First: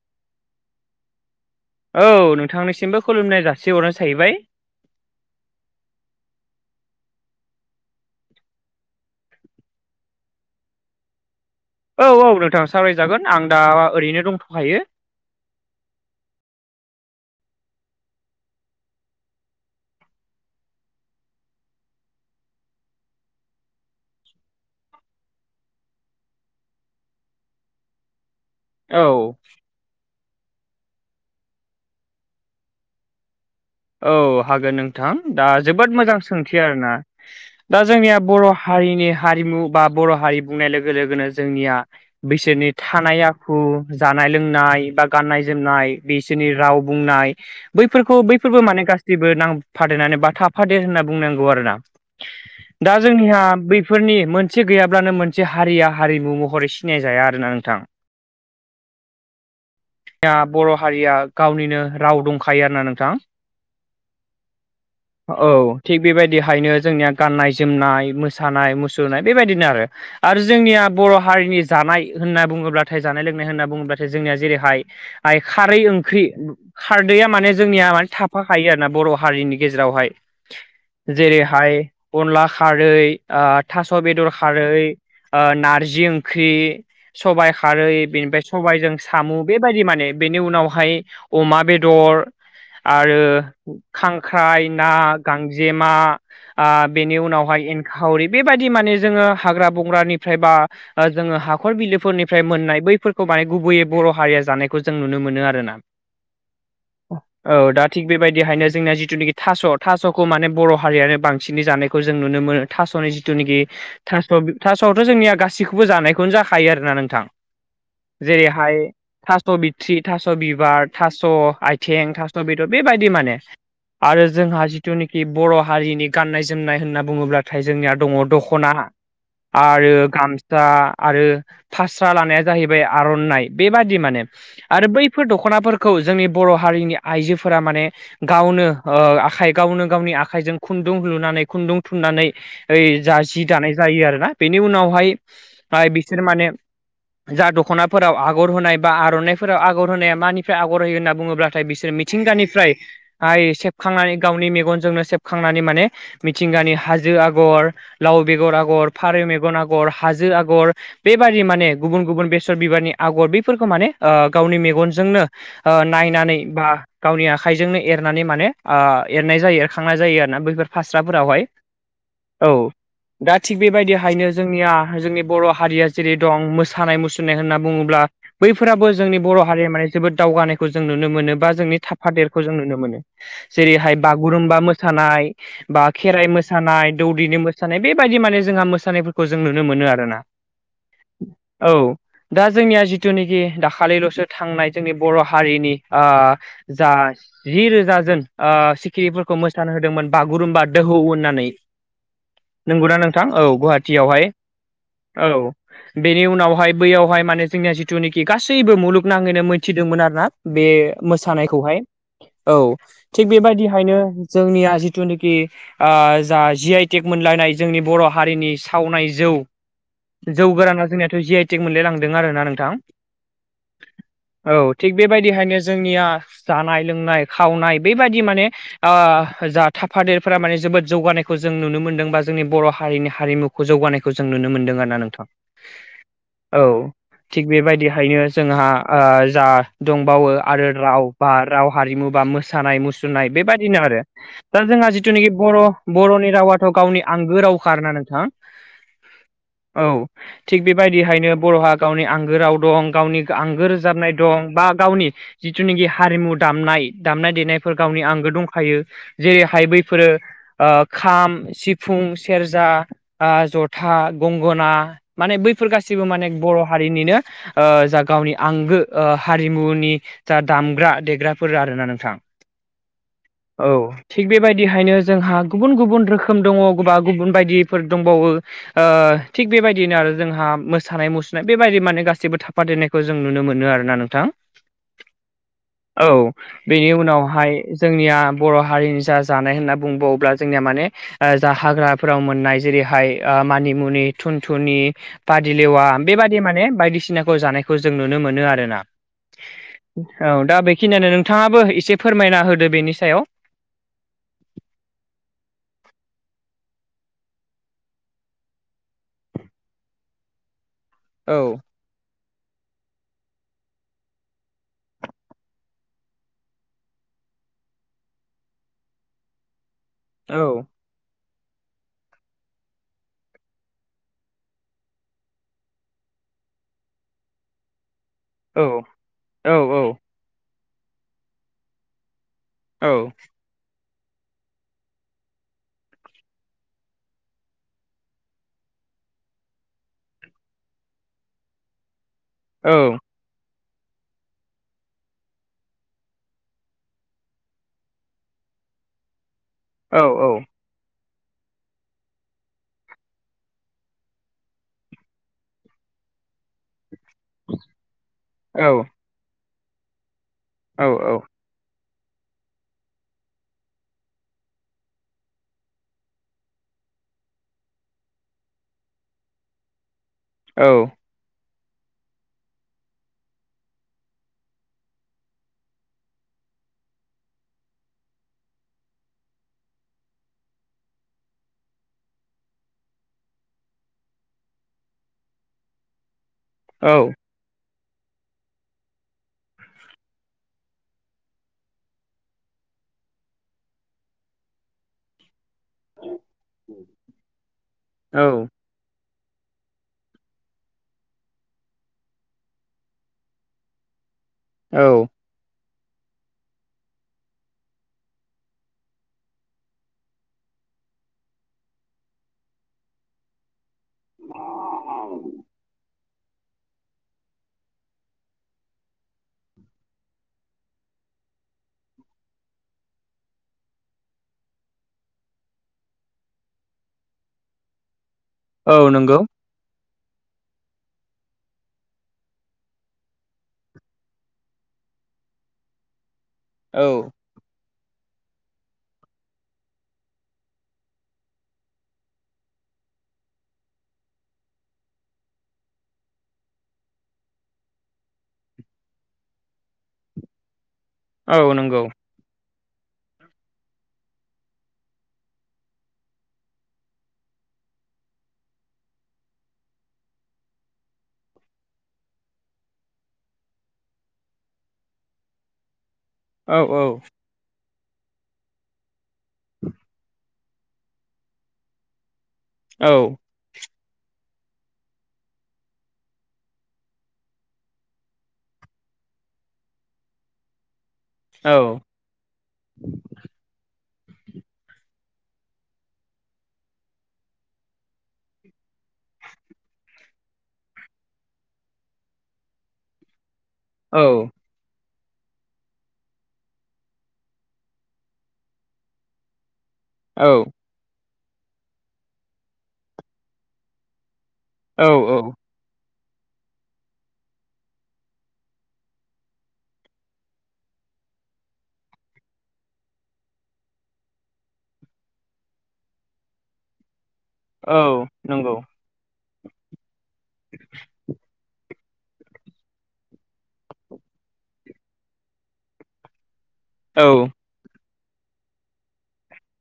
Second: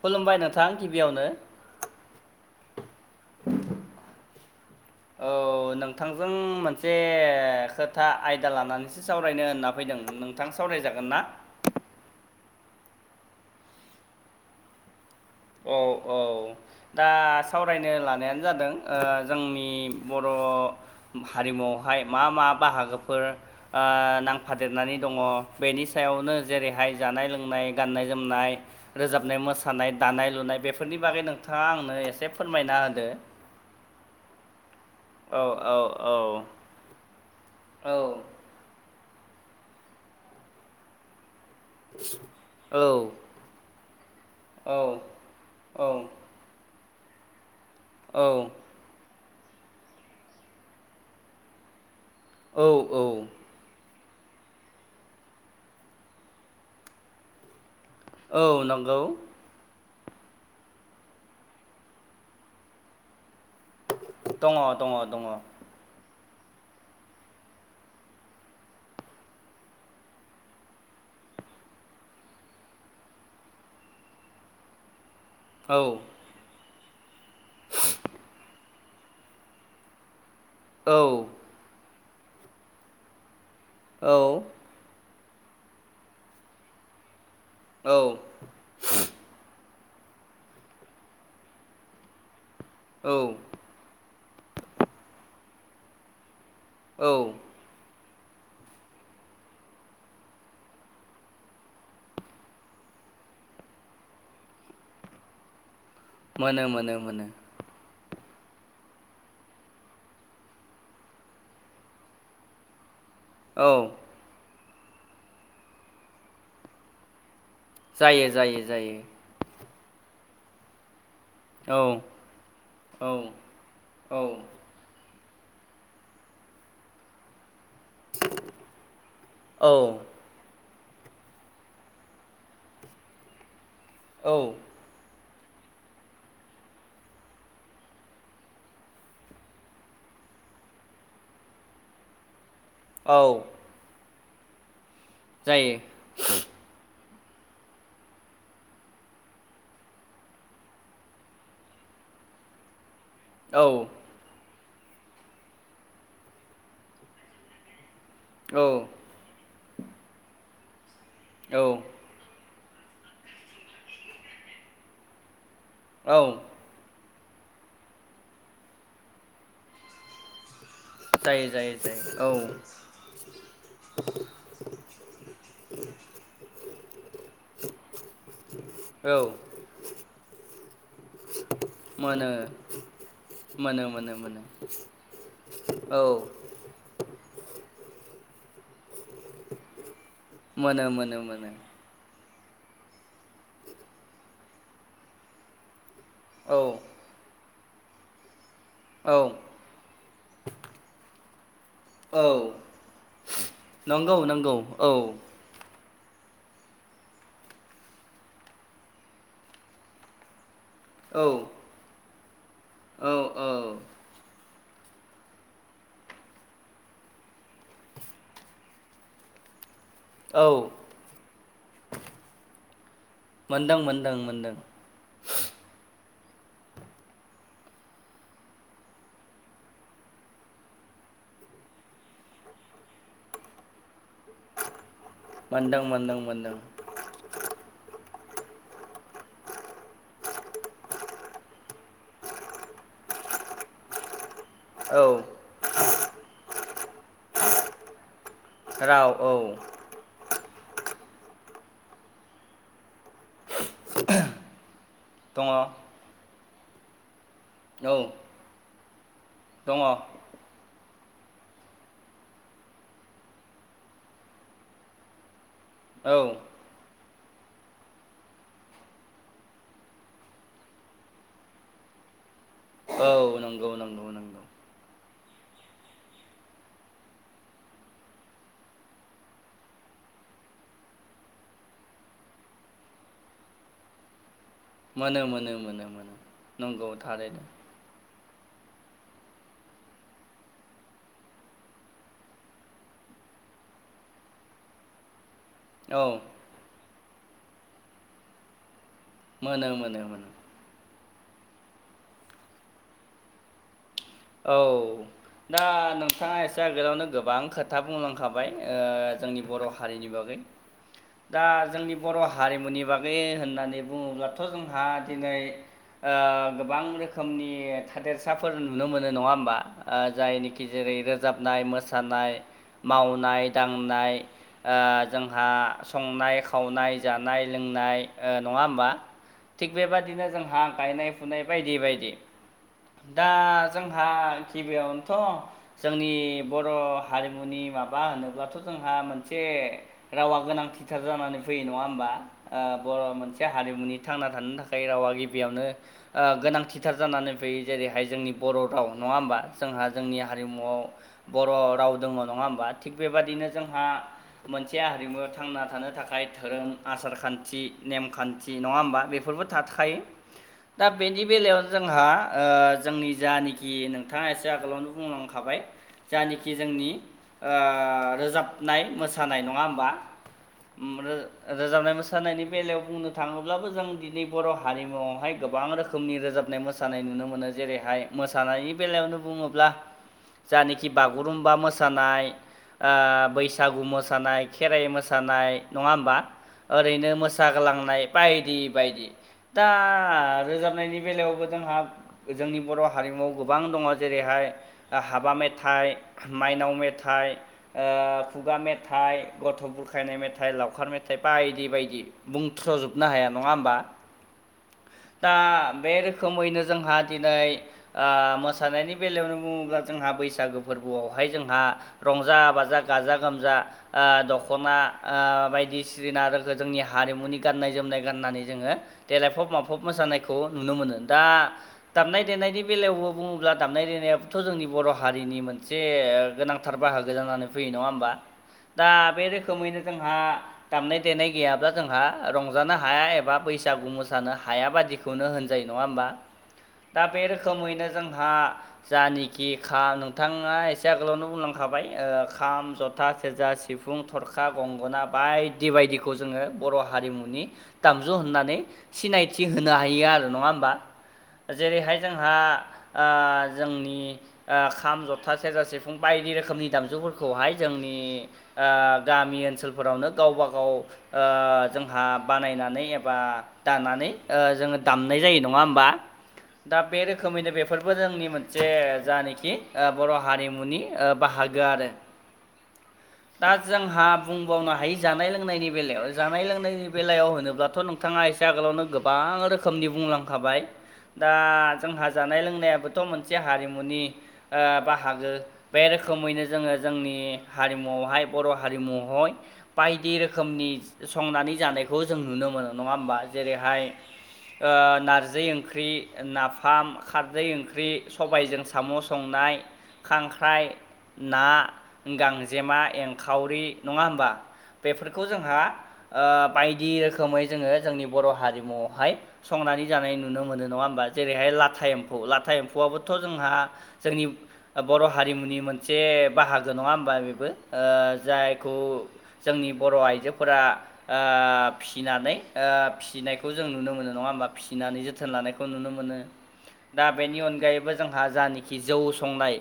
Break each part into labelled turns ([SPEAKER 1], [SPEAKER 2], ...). [SPEAKER 1] खुलुमबाय नोंथां गिबियावनो
[SPEAKER 2] औ नोंथांनिसिमबो खुलुमनाय जासि हरनाय साहैबाय
[SPEAKER 1] औ ओ नोंथांजों मोनसे खोथा आयदा लानानैसो सावरायनो होनना फैदों नों नोंथां सावरायजागोन ना?
[SPEAKER 2] औ औ नोंथां सावरायजागोन आं दा ओरैनो दंथ'खायो।
[SPEAKER 1] औ औ दा सावरायनो लानायानो जादों ओ जोंनि बर' हारिमुआवहाय मा मा बाहागोफोर ओ नांफादेरनानै दङ बेनि सायावनो जेरैहाय जानाय लोंनाय गाननाय जोमनाय
[SPEAKER 2] औ
[SPEAKER 1] रोजाबनाय मोसानाय दानाय लुनाय बेफोरनि बागै नोंथाङा आंनो एसे फोरमायना होदो
[SPEAKER 2] औ हागोन नोंथां
[SPEAKER 1] औ
[SPEAKER 2] दा
[SPEAKER 1] औ
[SPEAKER 2] जोबोद
[SPEAKER 1] औ
[SPEAKER 2] मोजां सोंथि आरोना दा
[SPEAKER 1] औ
[SPEAKER 2] जोंनिया बर' हारिनि हारिमु बा बर' हारि बुंनाय लोगो लोगोनो जोंनिया बिसोरनि थानाय
[SPEAKER 1] औ
[SPEAKER 2] आखु जानाय लोंनाय
[SPEAKER 1] औ
[SPEAKER 2] बा गाननाय
[SPEAKER 1] औ
[SPEAKER 2] जोमनाय बिस सोरनि राव बुंनाय बैफोरखौ बै
[SPEAKER 1] औ
[SPEAKER 2] फोर माने गासैबो नांफादेरनानै बा थाफादेर होनना बुंनांगौ आरो ना
[SPEAKER 1] औ
[SPEAKER 2] दा
[SPEAKER 1] औ
[SPEAKER 2] जोंनिहा बे फोरनि मोनसे गैयाब्लानो मोनसे हारिया हारिमु महरै सिनायजाया आरोना नोंथां
[SPEAKER 1] औ नंगौ।
[SPEAKER 2] या बर' हारिया गावनिनो राव दंखायो आरोना नोंथां
[SPEAKER 1] दङ दङ दङ
[SPEAKER 2] औ थिग बेबायदिहायनो जोंनिया गाननाय जोमनाय मोसानाय मुसुरनाय बेबायदिनो आरो आरो जोंनिया बर' हारिनि जानाय होनना बुङोब्लाथाय जानाय लोंनाय होनना बुङोब्लाथाय जोंनिया जेरै हाय हाय खारै
[SPEAKER 1] औ
[SPEAKER 2] ओंख्रि खारदैया माने जोंनिया माने थाफाखायो आरोना बर' हारिनि गेजेरावहाय
[SPEAKER 1] औ
[SPEAKER 2] जेरैहाय अनला खारै ओ थास' बेदर खारै ओ नार्जि ओंख्रि सबाइ खारै
[SPEAKER 1] औ
[SPEAKER 2] बेनिफ्राय सबायजों सामु बेबायदि माने बेनि उनावहाय अमा बेदर
[SPEAKER 1] औ
[SPEAKER 2] आरो खांख्राइ ना गांजेमा बेनि ओ
[SPEAKER 1] औ
[SPEAKER 2] उनावहाय एं खावरि बेबादि माने जोङो हाग्रा बंग्रानिफ्राय बा ओ जोङो हाखर बिलोफोरनिफ्राय मोननाय बैफोरखौ माने गुबैयै बर' हारिया जानायखौ जों नुनो मोनो आरो ना
[SPEAKER 1] मोनो मोनो मोनो।
[SPEAKER 2] औ दा थिग बेबायदिहायनो जोंना जिथुनाखि थास' थास'खौ माने बर' हारियानो बांसिनै जानायखौ जों नुनो मोनो। थास'नि जिथुनिखि
[SPEAKER 1] औ
[SPEAKER 2] थास' थास'आवथ' जोंनिया गासिखौबो जानायखौनो जाखायो आरोना नोंथां
[SPEAKER 1] जायो जायो
[SPEAKER 2] जेरैहाय
[SPEAKER 1] जायो
[SPEAKER 2] थास' बिथ्रि थास' बिबार थास'
[SPEAKER 1] औ
[SPEAKER 2] आयथें थास' बेदर बेबायदि
[SPEAKER 1] औ
[SPEAKER 2] माने
[SPEAKER 1] औ
[SPEAKER 2] आरो जोंहा जिनुखि बर' हारिनि गाननाय जोमनाय होनना बुङोब्लाथाय जोंनिया दङ दख'ना आरो
[SPEAKER 1] औ
[SPEAKER 2] गाम सा आरो फास्रा लानाया जाहैबाय आर'नाइ बेबादि माने।
[SPEAKER 1] औ
[SPEAKER 2] आरो बैफोर दख'नाफोरखौ जोंनि बर' हारिनि आइजोफोरा माने गावनो ओ आखाइ गावनो गावनि आखाइजों खुन्दुं लुनानै खुन्दुं थुननानै ओइ जा
[SPEAKER 1] औ
[SPEAKER 2] जि दानाय जायो आरोना बेनि उनावहाय
[SPEAKER 1] जायो
[SPEAKER 2] हाय बिसोर माने जा दख'नाफोराव आगर होनाय बा आर'नाइफोराव आगर होनाया मानिफ्राय आगर होयो होनना बुङोब्लाथाय बिसोर मिथिंगानिफ्राय आय
[SPEAKER 1] औ
[SPEAKER 2] सेबखांनानै गावनि मेगनजोंनो सेबखांनानै माने मिथिंगानि हाजो आगर लाव बेगर
[SPEAKER 1] औ
[SPEAKER 2] आगर फारौ मेगन आगर हाजो आगर बेबादि
[SPEAKER 1] औ
[SPEAKER 2] माने गुबुन गुबुन बेसर सर बिबारनि आगर बेैफोरखौ माने गावनि मेगनजोंनो ओ नायनानै बा गावनि आखाइजोंनो एरनानै माने ओ एरनाय जायो खांनाय जायो आरोना बैफोर
[SPEAKER 1] जायो
[SPEAKER 2] फास्राफोरावहाय
[SPEAKER 1] जायो जायो
[SPEAKER 2] औ। दा थिग बेबायदिहायनो जोंनिया जोंनि बर' हारिया जेरै दं मोसानाय मुसुरनाय होनना बुङोब्ला बैफोराबो
[SPEAKER 1] औ
[SPEAKER 2] जोंनि
[SPEAKER 1] औ
[SPEAKER 2] बर' हारिया माने जोबोद दावगानायखौ जों नुनो मोनो बा जोंनि
[SPEAKER 1] मोनो
[SPEAKER 2] थाफादेरखौ जों नुनो मोनो।
[SPEAKER 1] मोनो
[SPEAKER 2] जेरैहाय
[SPEAKER 1] मोनो मोनो
[SPEAKER 2] बागुरुमबा मोसानाय बा
[SPEAKER 1] औ
[SPEAKER 2] खेराइ मोसा सानाय दौदिनि मोसानाय बेबायदि माने जोंहा मोसानायफोरखौ जों नुनो मोनो आरोना।
[SPEAKER 1] मोनो मोनो मोनो
[SPEAKER 2] औ दा जोंनिया जिथ जिथुनोखि दाखालिल'सो थांनाय जोंनि बर' हारिनि ओ जा जि रोजाजोन ओ
[SPEAKER 1] औ औ
[SPEAKER 2] सिखिरिफोरखौ मोसानो होदोंमोन बागुरुम्बा दोहौ होननानै
[SPEAKER 1] औ
[SPEAKER 2] नंगौना नोंथां औ
[SPEAKER 1] नंगौ
[SPEAKER 2] गुवाहाटियावहाय
[SPEAKER 1] नंगौ औ
[SPEAKER 2] औ। बेनि उनावहाय बैयावहाय माने जोंनिया जिथुनिखि गासैबो मुलुगनाङैनो मिथिदोंमोन आरो ना बे
[SPEAKER 1] औ
[SPEAKER 2] मोसानायखौहाय। औ थिग बेबायदिहायनो जोंनिया जिथुनोखि ओ जा जि आइ टेक मोनलायनाय जोंनि बर' हारिनि सावनाय जौ जौ
[SPEAKER 1] औ
[SPEAKER 2] गोराना जोंनियाथ' जि आइ टिक मोनलाय लांदों आरोना नोंथां।
[SPEAKER 1] मोनदों मोनदों
[SPEAKER 2] औ
[SPEAKER 1] मोनदों।
[SPEAKER 2] थिग बेबायदिहायनो जोंनिया जानाय लोंनाय खावनाय बेबायदि माने ओ जा थाफादेरफोरा माने जोबोद जौगानायखौ जों नुनो मोनदों बा जोंनि बर' हारिनि हारिमु खौ जौगानायखौ जों नुनो मोनदों आरो ना नोंथां
[SPEAKER 1] मोनदों मोनदों मोनदों
[SPEAKER 2] औ। थिग बेबायदिहायनो जोंहा ओ जा दंबावो आरो राव बा राव हारिमु बा मोसा मोसानाय मुसुरनाय बेबायदिनो आरो। दा जोंहा
[SPEAKER 1] औ
[SPEAKER 2] जिथुनाखि बर' बर'नि रावाथ' गावनि आंगो रावखा आरोना नोंथां।
[SPEAKER 1] राव औ।
[SPEAKER 2] औ थिग बेबायदिहायनो बर'हा गावनि आंगो राव दं गावनि आंगो [unintelligible] दं बा गावनि
[SPEAKER 1] दङ औ
[SPEAKER 2] जिथुनाखि हारिमु दामनाय दामनाय देनाय फोर गावनि आंगो दंखायो जेरैहाय
[SPEAKER 1] दङ औ
[SPEAKER 2] बैफोरो ओ खाम, सिफुं, सेरजा ओ जथा, गंगना माने बैफोर गासिबो माने
[SPEAKER 1] औ
[SPEAKER 2] बर' हारिनिनो ओ जा गावनि आंगो हारिमुनि जा दामग्रा देग्राफोर आरोना नोंथां औ
[SPEAKER 1] नंगौ नंगौ
[SPEAKER 2] थिग बे
[SPEAKER 1] नंगौ
[SPEAKER 2] बेबायदिहायनो जोंहा गुबुन गुबुन रोखोम दङ बा गुबुन बायदिफोर दंबावो। ओ थिग बेबायदिनो आरो जोंहा मोसानाय मुसुरनाय बेबायदि माने गासै जेबो थाफादेरनायखौ जों नुनो मोनो आरोना नोंथां।
[SPEAKER 1] मोनो मोनो मोनो
[SPEAKER 2] औ
[SPEAKER 1] मोनो नंगौ
[SPEAKER 2] बेनि
[SPEAKER 1] थारैनो
[SPEAKER 2] उनावहाय जोंनिया बर' हारिनि जा जानाय होनना बुंबावोब्ला जोंनिया माने ओ जा हाग्राफोराव मोननाय जेरैहाय ओ मानिमुनि थुनथुनि पादिलेवा
[SPEAKER 1] औ
[SPEAKER 2] बेबादि माने बायदिसिनाखौ जानायखौ जों नुनो मोनो आरोना।
[SPEAKER 1] मोनो मोनो मोनो
[SPEAKER 2] औ दा बेखिनियानो नोंथाङाबो एसे फोरमायना होदो बेनि सायाव।
[SPEAKER 1] औ दा नोंथाङा एसे आगोलावनो गोबां खोथा बुंलांखाबाय ओ जोंनि बर' हारिनि बागै।
[SPEAKER 2] [inaudible]
[SPEAKER 1] दा जोंनि बर' हारिमुनि बागै होननानै बुङोब्लाथ' जोंहा दिनै ओ गोबां रोखोमनि थादेरसाफोर नु नो मोनो नङा होमबा
[SPEAKER 2] औ
[SPEAKER 1] जायनिखि जेरै रोजाबनाय मोसानाय मावनाय दांनाय ओ जोंहा संनाय खावनाय जानाय लोंनाय ओ नङा
[SPEAKER 2] औ
[SPEAKER 1] होमबा
[SPEAKER 2] औ
[SPEAKER 1] थिग
[SPEAKER 2] औ
[SPEAKER 1] बेबादिनो जोंहा गायनाय फुनाय बायदि बायदि।
[SPEAKER 2] औ
[SPEAKER 1] दा जोंहा गिबियावनोथ' जोंनि बर' हारिमुनि माबा होनोब्लाथ' जोंहा मोनसे रावा गोनांथिथार जानानै फैयो नङा होमबा ओ
[SPEAKER 2] औ
[SPEAKER 1] बर' मोनसे बे हारिमुनि थांना थानो थाखाय रावा गिबियावनो ओ गोनांथिथार जानानै फैयो जेरैहाय जोंनि बर' राव नङा होमबा जोंहा
[SPEAKER 2] औ
[SPEAKER 1] जोंनि हारिमुआव बर' राव दङ नङा होमबा थिग बेबादिनो जोंहा मोनसे हारिमु थांना थानो थाखाय धोरोम आसार खान्थि नेमखान्थि
[SPEAKER 2] औ
[SPEAKER 1] नङा होमबा बेफोरबो थाखायो दा बेनि बेलायाव जोंहा ओ जोंनि जानखि नोंथाङा एसे आगोलावनो बुंलांखाबाय जानेखि जोंनि रोजाबनाय मोसानाय नङा होमबा
[SPEAKER 2] औ
[SPEAKER 1] ओम रो रोजाबनाय मोसानायनि बेलायाव बुंनो थाङोब्लाबो जों दिनै बर' हारिमुआवहाय गोबां रोखोमनि रोजाबनाय मोसा नाय नुनो मोनो जेरैहाय मोसानायनि बेलायावनो बुङोब्ला जानाखि बागुरुम्बा मोसानाय ओ बैसागु मोसानाय खेराइ मोसानाय नङा होमबा ओरैनो
[SPEAKER 2] औ
[SPEAKER 1] मोस सागोलांनाय बायदि बायदि। दा रोजाबनायनि बेलायावबो जोंहा जोंनि बर' हारिमुआव गोबां दङ जेरैहाय ओ हाबा मे थाइ माइनाव मेथाइ ओ खुगा मे मेथाइ गथ' बुरखायनाय मेथाइ लावखार मेथाइ बायदि बायदि। बुंथ्र'जोबनो हाया नङा होमबा।
[SPEAKER 2] औ
[SPEAKER 1] दा बे रोखोमैनो जोंहा दिनै ओ मोसानायनि बेलायावनो बुङोब्ला जोंहा बैसागो फोरबोआवहाय जोंहा रंजा बाजा गाजा गोमजा ओ दख'ना ओ बायदिसि [unintelligible] जोंनि हारिमुनि गाननाय जोमनाय गान्नानै जोङो देलायफब माफब मोसानायखौ नुनो मोनो दा दामनाय देनायनि बेलायावबो बुङोब्ला दामनाय देनायाबोथ' जोंनि बर' हारिनि मोनसे ओ गोनांथार बाहागो जानानै फैयो नङा होमबा दा
[SPEAKER 2] औ नंगौ
[SPEAKER 1] बे रोखोमैनो जोंहा दामनाय देनाय गैयाब्ला जोंहा रंजानो हाया एबा बैसागु मोसानो हाया बादि [unintelligible] होनजायो नङा होमबा?
[SPEAKER 2] [inaudible]
[SPEAKER 1] दा बे रोखोमैनो जोंहा जानिखि खा नोंथाङा एसे आगोलावनो बुंलांखाबाय ओ खाम, जथा, सेरजा, सि सिफुं थरखा गंगना बायदि बायदिखौ जोङो बर' हारिमुनि दामजु होननानै सिनायथि होनो हायो आरो नङा होमबा
[SPEAKER 2] औ नंगौ
[SPEAKER 1] जेरैहाय जोंहा ओ जोंनि ओ खाम जथा सेरजा सिफुं बायदि रोखोमनि दामजुफोरखौहाय जोंनि ओ गामि ओनसोलफोरावनो गावबा गाव ओ जोंहा बानायनानै एबा दानानै ओ जोङो दामनाय जायो नङा होमबा?
[SPEAKER 2] औ
[SPEAKER 1] दा बेरोखो खोमैनो बेफोरबो जोंनि मोनसे जानोखि ओ बर' हारिमुनि ओ बाहागो आरो।
[SPEAKER 2] औ
[SPEAKER 1] दा जोंहा बुंबावनो हायो जानाय लोंनायनि बेलायाव जानाय लोंनायनि बेलायाव होनोब्लाथ' नों थाङा एसे आगोलावनो गोबां रोखोमनि बुंलांखाबाय। दा
[SPEAKER 2] औ
[SPEAKER 1] जोंहा जानाय लोंनायाबोथ' मोनसे हारिमुनि ओ बाहागो। बे रोखोमैनो जोङो जोंनि हारिमुआवहाय बर' हारिमहय बायदि रोखोमनि संनानै जानायखौ जों नुनो मोनो नङा होमबा? जेरैहाय ओ नारजै ओंख्रि नाफाम खारदै ओंख्रि सबायजों साम' संनाय।
[SPEAKER 2] औ
[SPEAKER 1] खांख्राइ ना गांजेमा एंखावरि नङा होमबा?
[SPEAKER 2] औ
[SPEAKER 1] बेफोरखौ जोंहा ओ बायदि रोखोमै जोङो जोंनि बर' हारिमुआवहाय संनानै जानाय नुनो मोनो नङा ओम बा जेरैहाय लाथा एम्फौ लाथा एम्फौआबोथ' जोंहा जोंनि ओ बर' हारिमुनि मोनसे बाहागो नङा होमबा बेबो ओ
[SPEAKER 2] औ नंगौ
[SPEAKER 1] जायखौ जोंनि बर' आइजोफोरा ओ फिनानै ओ फिसिनायखौ जों नुनो मोनो नङा होमबा फिसिनानै जोथोन लानायखौ खौ नुनो मोनो
[SPEAKER 2] औ
[SPEAKER 1] दा बेनि अनगायैबो जोंहा जानोखि जौ संनाय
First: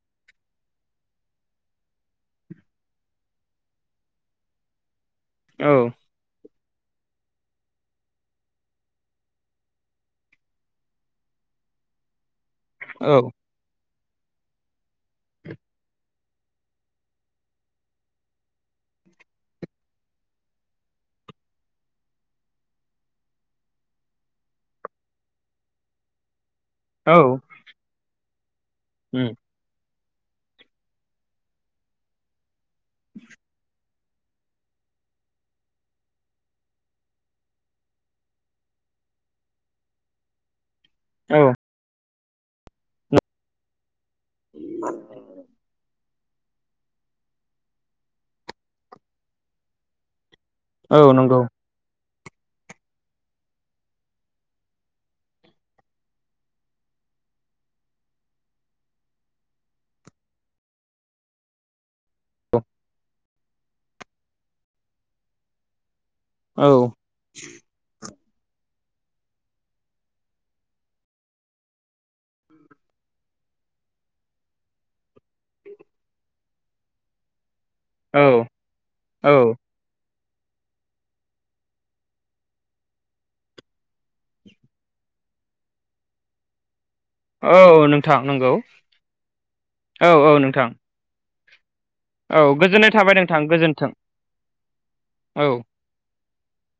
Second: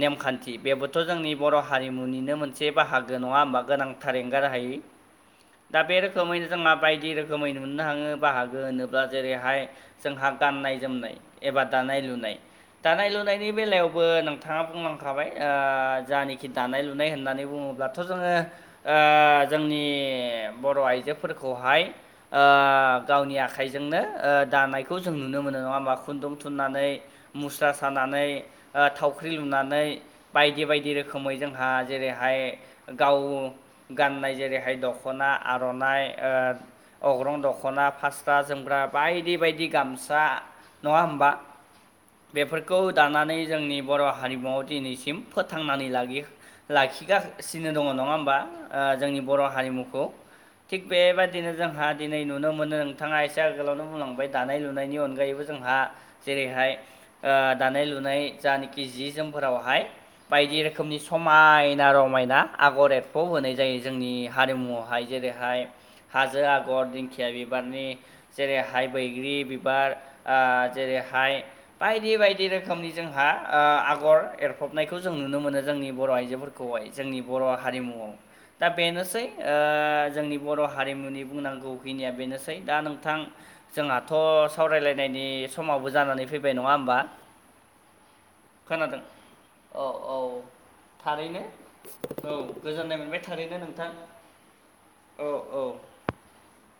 [SPEAKER 1] नेमखान्थि बेबोथ' जोंनि बर' हारिमुनिनो मोनसे बाहागो नङा होमबा गोनांथार एंगारहायि
[SPEAKER 2] [inaudible]
[SPEAKER 1] दा बे रोखोमैनो जों माबायदि रोखोमै नुनो हाङो बाहागो होनोब्ला जेरैहाय जोंहा गाननाय जोमनाय एबा दानाय लुनाय दानाय
[SPEAKER 2] औ
[SPEAKER 1] लुनायनि बेलायावबो नोंथाङा बुंलांखाबाय ओ जानोखि दानाय लुनाय होननानै बुङोब्लाथ' जोङो ओ जोंनि बर' आइजोफोरखौहाय ओ गावनि आखाइजोंनो ओ दानाय खौ जों नुनो मोनो नङा होमबा खुन्दुं थुननानै
[SPEAKER 2] औ
[SPEAKER 1] मुस्रा सानानै ओ थावख्रि
[SPEAKER 2] उम
[SPEAKER 1] लुनानै बायदि बायदि रोखोमै जोंहा जेरैहाय गाव गाननाय जेरैहाय दख'ना आर'नाइ ओ अग्रं दख'ना फास्रा जोमग्रा बायदि बायदि। गामसा नङा होमबा
[SPEAKER 2] औ
[SPEAKER 1] बेफोरखौ दानानै जोंनि बर' हारिमुवाव दिनैसिम फोथांनानै लागि लाखिगासिनो दङ नङा होमबा ओ जोंनि बर' हारिमुखौ। थिग
[SPEAKER 2] औ नंगौ
[SPEAKER 1] बेबादिनो जोंहा दिनै नुनो मोनो नोंथाङा एसे आगोलावनो बुंलांबाय दानाय लुनायनि अनगायैबो जोंहा जेरैहाय ओ दानाय लुनाय जानेकि जि जोमफोरावहाय बायदि रोखोमनि समायना रम मायना आगर एदखौ होनाय जायो जोंनि हारिमुआवहाय जेरैहाय हाजो
[SPEAKER 2] औ
[SPEAKER 1] आगर दिंखिया बिबारनि जेरै हाइ बैग्रि बिबार ओ जेरैहाय बायदि बायदि रोखोमनि जोंहा ओ आगर एरफबनायखौ जों नुनो मोनो जोंनि बर' आइजोफोर खौहाय जोंनि बर' हारिमुआव
[SPEAKER 2] औ
[SPEAKER 1] दा बेनोसै
[SPEAKER 2] औ
[SPEAKER 1] ओ जोंनि बर' हारिमुनि बुंनांगौखिनिया बेनोसै दा नोंथां जोंहाथ' सावरायलायनायनि समावबो जानानै फैबाय नङा होमबा?
[SPEAKER 2] औ नोंथां नंगौ
[SPEAKER 1] खोनादों
[SPEAKER 2] औ औ नोंथां
[SPEAKER 1] थारैनो औ गोजोननाय मोनबाय थारैनो नोंथां।
[SPEAKER 2] औ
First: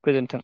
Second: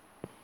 [SPEAKER 2] गोजोन्थों